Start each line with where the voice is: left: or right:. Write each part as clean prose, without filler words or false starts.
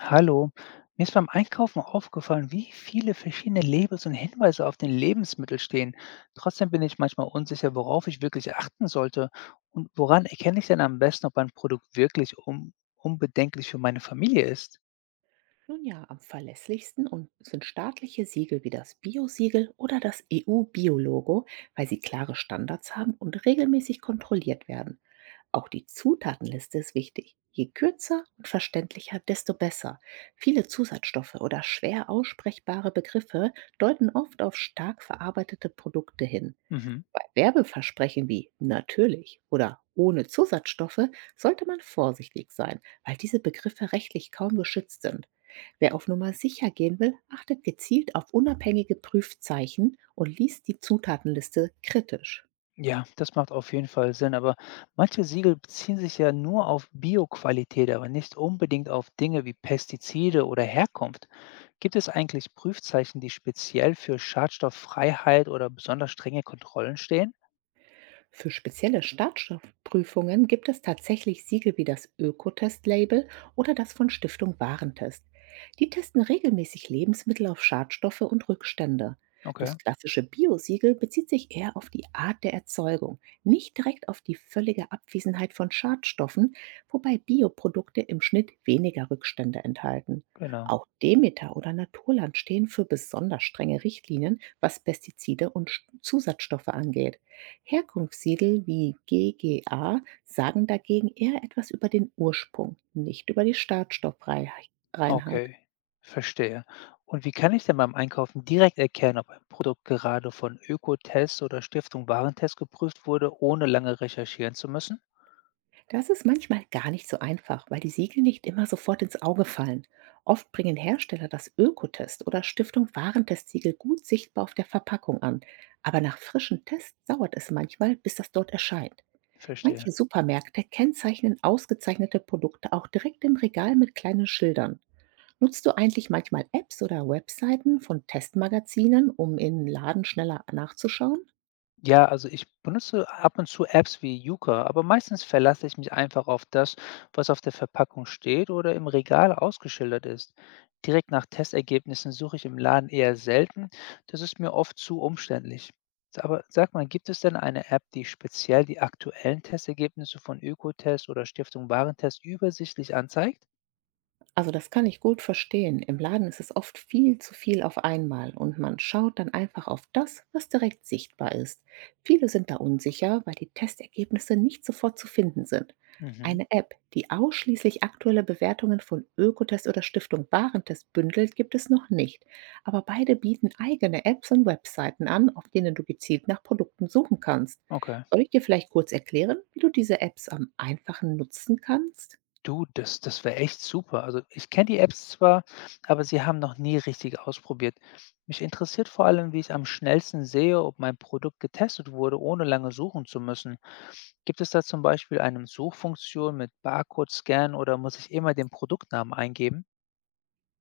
left: Hallo, mir ist beim Einkaufen aufgefallen, wie viele verschiedene Labels und Hinweise auf den Lebensmittel stehen. Trotzdem bin ich manchmal unsicher, worauf ich wirklich achten sollte und woran erkenne ich denn am besten, ob ein Produkt wirklich un unbedenklich für meine Familie ist.
right: Nun ja, am verlässlichsten und sind staatliche Siegel wie das Bio-Siegel oder das EU-Bio-Logo, weil sie klare Standards haben und regelmäßig kontrolliert werden. Auch die Zutatenliste ist wichtig. Je kürzer und verständlicher, desto besser. Viele Zusatzstoffe oder schwer aussprechbare Begriffe deuten oft auf stark verarbeitete Produkte hin.
left: Mhm.
right: Bei Werbeversprechen wie „natürlich“ oder „ohne Zusatzstoffe“ sollte man vorsichtig sein, weil diese Begriffe rechtlich kaum geschützt sind. Wer auf Nummer sicher gehen will, achtet gezielt auf unabhängige Prüfzeichen und liest die Zutatenliste kritisch.
left: Ja, das macht auf jeden Fall Sinn, aber manche Siegel beziehen sich ja nur auf Bioqualität, aber nicht unbedingt auf Dinge wie Pestizide oder Herkunft. Gibt es eigentlich Prüfzeichen, die speziell für Schadstofffreiheit oder besonders strenge Kontrollen stehen?
right: Für spezielle Startstoffprüfungen gibt es tatsächlich Siegel wie das Ökotest-Label oder das von Stiftung Warentest. Die testen regelmäßig Lebensmittel auf Schadstoffe und Rückstände.
left: Okay,
right: Das klassische Bio-Siegel bezieht sich eher auf die Art der Erzeugung, nicht direkt auf die völlige Abwesenheit von Schadstoffen, wobei Bioprodukte im Schnitt weniger Rückstände enthalten.
left: genau.
right: Auch Demeter oder Naturland stehen für besonders strenge Richtlinien, was Pestizide und Zusatzstoffe angeht. Herkunftssiegel wie GGA sagen dagegen eher etwas über den Ursprung, nicht über die Startstoffreinheit.
left: Okay, verstehe. Und wie kann ich denn beim Einkaufen direkt erkennen, ob ein Produkt gerade von Ökotest oder Stiftung Warentest geprüft wurde, ohne lange recherchieren zu müssen?
right: Das ist manchmal gar nicht so einfach, weil die Siegel nicht immer sofort ins Auge fallen. Oft bringen Hersteller das Ökotest oder Stiftung Warentestsiegel gut sichtbar auf der Verpackung an, aber nach frischen Tests dauert es manchmal, bis das dort erscheint.
left: Verstehe.
right: Manche Supermärkte kennzeichnen ausgezeichnete Produkte auch direkt im Regal mit kleinen Schildern. Nutzt du eigentlich manchmal Apps oder Webseiten von Testmagazinen, um in Laden schneller nachzuschauen?
left: Ja, also ich benutze ab und zu Apps wie Yuka, aber meistens verlasse ich mich einfach auf das, was auf der Verpackung steht oder im Regal ausgeschildert ist. Direkt nach Testergebnissen suche ich im Laden eher selten, das ist mir oft zu umständlich. Aber sag mal, gibt es denn eine App, die speziell die aktuellen Testergebnisse von Ökotest oder Stiftung Warentest übersichtlich anzeigt?
right: Also das kann ich gut verstehen. Im Laden ist es oft viel zu viel auf einmal und man schaut dann einfach auf das, was direkt sichtbar ist. Viele sind da unsicher, weil die Testergebnisse nicht sofort zu finden sind.
left: Mhm,
right: Eine App, die ausschließlich aktuelle Bewertungen von Ökotest oder Stiftung Warentest bündelt, gibt es noch nicht. Aber beide bieten eigene Apps und Webseiten an, auf denen du gezielt nach Produkten suchen kannst.
left: okay.
right: Soll ich dir vielleicht kurz erklären, wie du diese Apps am einfachen nutzen kannst?
left: Du, das wäre echt super. Also, ich kenne die Apps zwar, aber sie haben noch nie richtig ausprobiert. Mich interessiert vor allem, wie ich am schnellsten sehe, ob mein Produkt getestet wurde, ohne lange suchen zu müssen. Gibt es da zum Beispiel eine Suchfunktion mit Barcode-Scan oder muss ich immer den Produktnamen eingeben?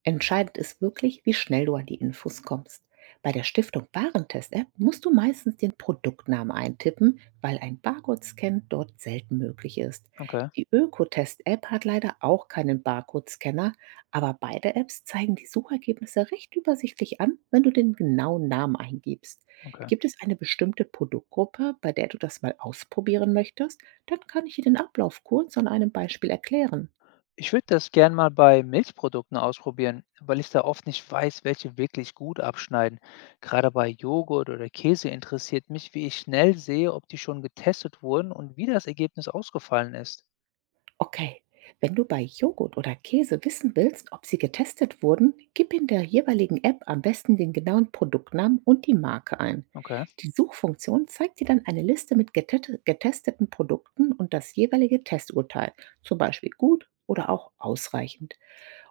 right: Entscheidend ist wirklich, wie schnell du an die Infos kommst. Bei der Stiftung Warentest-App musst du meistens den Produktnamen eintippen, weil ein Barcode-Scan dort selten möglich ist.
left: Okay,
right: Die Ökotest-App hat leider auch keinen Barcode-Scanner, aber beide Apps zeigen die Suchergebnisse recht übersichtlich an, wenn du den genauen Namen eingibst.
left: okay.
right: Gibt es eine bestimmte Produktgruppe, bei der du das mal ausprobieren möchtest? Dann kann ich dir den Ablauf kurz an einem Beispiel erklären.
left: Ich würde das gern mal bei Milchprodukten ausprobieren, weil ich da oft nicht weiß, welche wirklich gut abschneiden. Gerade bei Joghurt oder Käse interessiert mich, wie ich schnell sehe, ob die schon getestet wurden und wie das Ergebnis ausgefallen ist.
right: Okay. Wenn du bei Joghurt oder Käse wissen willst, ob sie getestet wurden, gib in der jeweiligen App am besten den genauen Produktnamen und die Marke ein.
left: Okay,
right: Die Suchfunktion zeigt dir dann eine Liste mit getesteten Produkten und das jeweilige Testurteil, zum Beispiel gut oder auch ausreichend.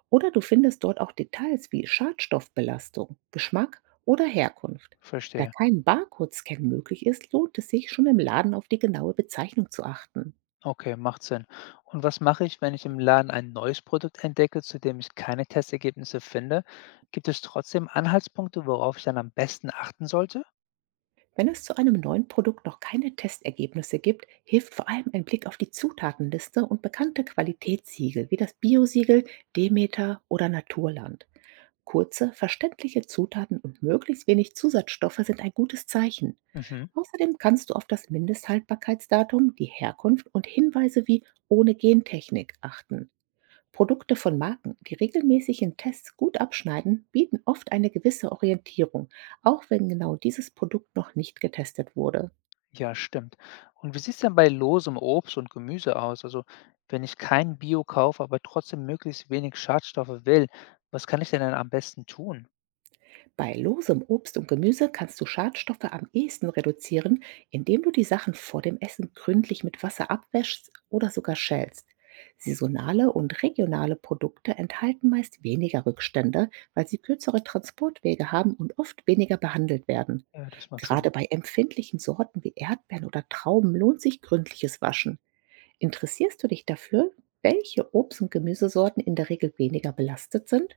right: Oder du findest dort auch Details wie Schadstoffbelastung, Geschmack oder Herkunft. Da
left: verstehe.
right: kein Barcode-Scan möglich ist, lohnt es sich schon im Laden auf die genaue Bezeichnung zu achten.
left: Okay, macht Sinn. Und was mache ich, wenn ich im Laden ein neues Produkt entdecke, zu dem ich keine Testergebnisse finde? Gibt es trotzdem Anhaltspunkte, worauf ich dann am besten achten sollte?
right: Wenn es zu einem neuen Produkt noch keine Testergebnisse gibt, hilft vor allem ein Blick auf die Zutatenliste und bekannte Qualitätssiegel wie das Biosiegel, Demeter oder Naturland. Kurze, verständliche Zutaten und möglichst wenig Zusatzstoffe sind ein gutes Zeichen.
left: Mhm.
right: Außerdem kannst du auf das Mindesthaltbarkeitsdatum, die Herkunft und Hinweise wie ohne Gentechnik achten. Produkte von Marken, die regelmäßig in Tests gut abschneiden, bieten oft eine gewisse Orientierung, auch wenn genau dieses Produkt noch nicht getestet wurde.
left: Ja, stimmt. Und wie sieht's denn bei losem Obst und Gemüse aus? Also, wenn ich kein Bio kaufe, aber trotzdem möglichst wenig Schadstoffe will, was kann ich denn dann am besten tun?
right: Bei losem Obst und Gemüse kannst du Schadstoffe am ehesten reduzieren, indem du die Sachen vor dem Essen gründlich mit Wasser abwäschst oder sogar schälst. Saisonale und regionale Produkte enthalten meist weniger Rückstände, weil sie kürzere Transportwege haben und oft weniger behandelt werden.
left: Ja, das macht Sinn.
right: Gerade bei empfindlichen Sorten wie Erdbeeren oder Trauben lohnt sich gründliches Waschen. Interessierst du dich dafür, welche Obst- und Gemüsesorten in der Regel weniger belastet sind?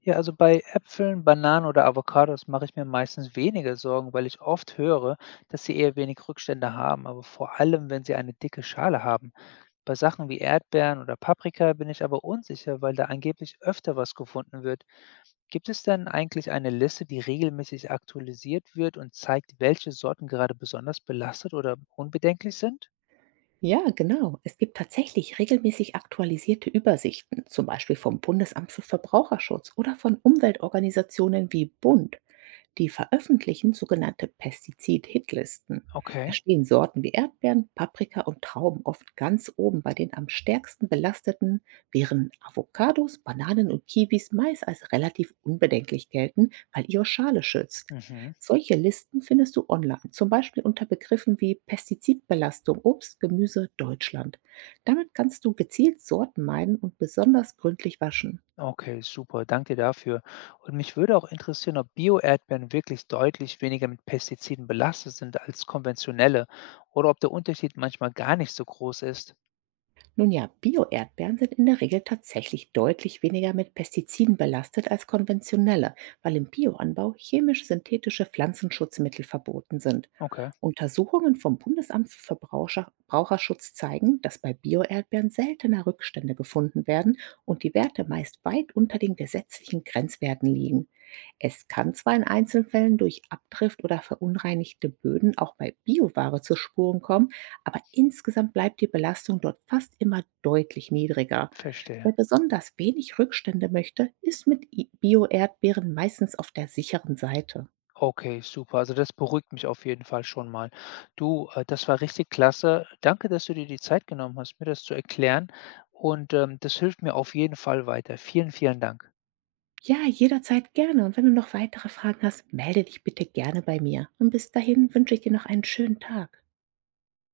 left: Ja, also bei Äpfeln, Bananen oder Avocados mache ich mir meistens weniger Sorgen, weil ich oft höre, dass sie eher wenig Rückstände haben, aber vor allem, wenn sie eine dicke Schale haben. Bei Sachen wie Erdbeeren oder Paprika bin ich aber unsicher, weil da angeblich öfter was gefunden wird. Gibt es denn eigentlich eine Liste, die regelmäßig aktualisiert wird und zeigt, welche Sorten gerade besonders belastet oder unbedenklich sind?
right: Ja, genau. Es gibt tatsächlich regelmäßig aktualisierte Übersichten, zum Beispiel vom Bundesamt für Verbraucherschutz oder von Umweltorganisationen wie Bund. Die veröffentlichen sogenannte Pestizid-Hitlisten. Da
left: Okay.
right: stehen Sorten wie Erdbeeren, Paprika und Trauben oft ganz oben bei den am stärksten belasteten, während Avocados, Bananen und Kiwis meist als relativ unbedenklich gelten, weil ihre Schale schützt.
left: Mhm.
right: Solche Listen findest du online, zum Beispiel unter Begriffen wie Pestizidbelastung Obst, Gemüse, Deutschland. Damit kannst du gezielt Sorten meiden und besonders gründlich waschen.
left: Okay, super, danke dafür. Und mich würde auch interessieren, ob Bio-Erdbeeren wirklich deutlich weniger mit Pestiziden belastet sind als konventionelle oder ob der Unterschied manchmal gar nicht so groß ist.
right: Nun ja, Bio-Erdbeeren sind in der Regel tatsächlich deutlich weniger mit Pestiziden belastet als konventionelle, weil im Bioanbau chemisch-synthetische Pflanzenschutzmittel verboten sind.
left: Okay,
right: Untersuchungen vom Bundesamt für Verbraucherschutz zeigen, dass bei Bio-Erdbeeren seltener Rückstände gefunden werden und die Werte meist weit unter den gesetzlichen Grenzwerten liegen. Es kann zwar in Einzelfällen durch Abdrift oder verunreinigte Böden auch bei Bioware zu Spuren kommen, aber insgesamt bleibt die Belastung dort fast immer deutlich niedriger.
left: verstehe.
right: Wer besonders wenig Rückstände möchte, ist mit Bio-Erdbeeren meistens auf der sicheren Seite.
left: Okay, super. Also, das beruhigt mich auf jeden Fall schon mal. Du, das war richtig klasse. Danke, dass du dir die Zeit genommen hast, mir das zu erklären und, das hilft mir auf jeden Fall weiter. Vielen, vielen Dank.
right: Ja, jederzeit gerne. Und wenn du noch weitere Fragen hast, melde dich bitte gerne bei mir. Und bis dahin wünsche ich dir noch einen schönen Tag.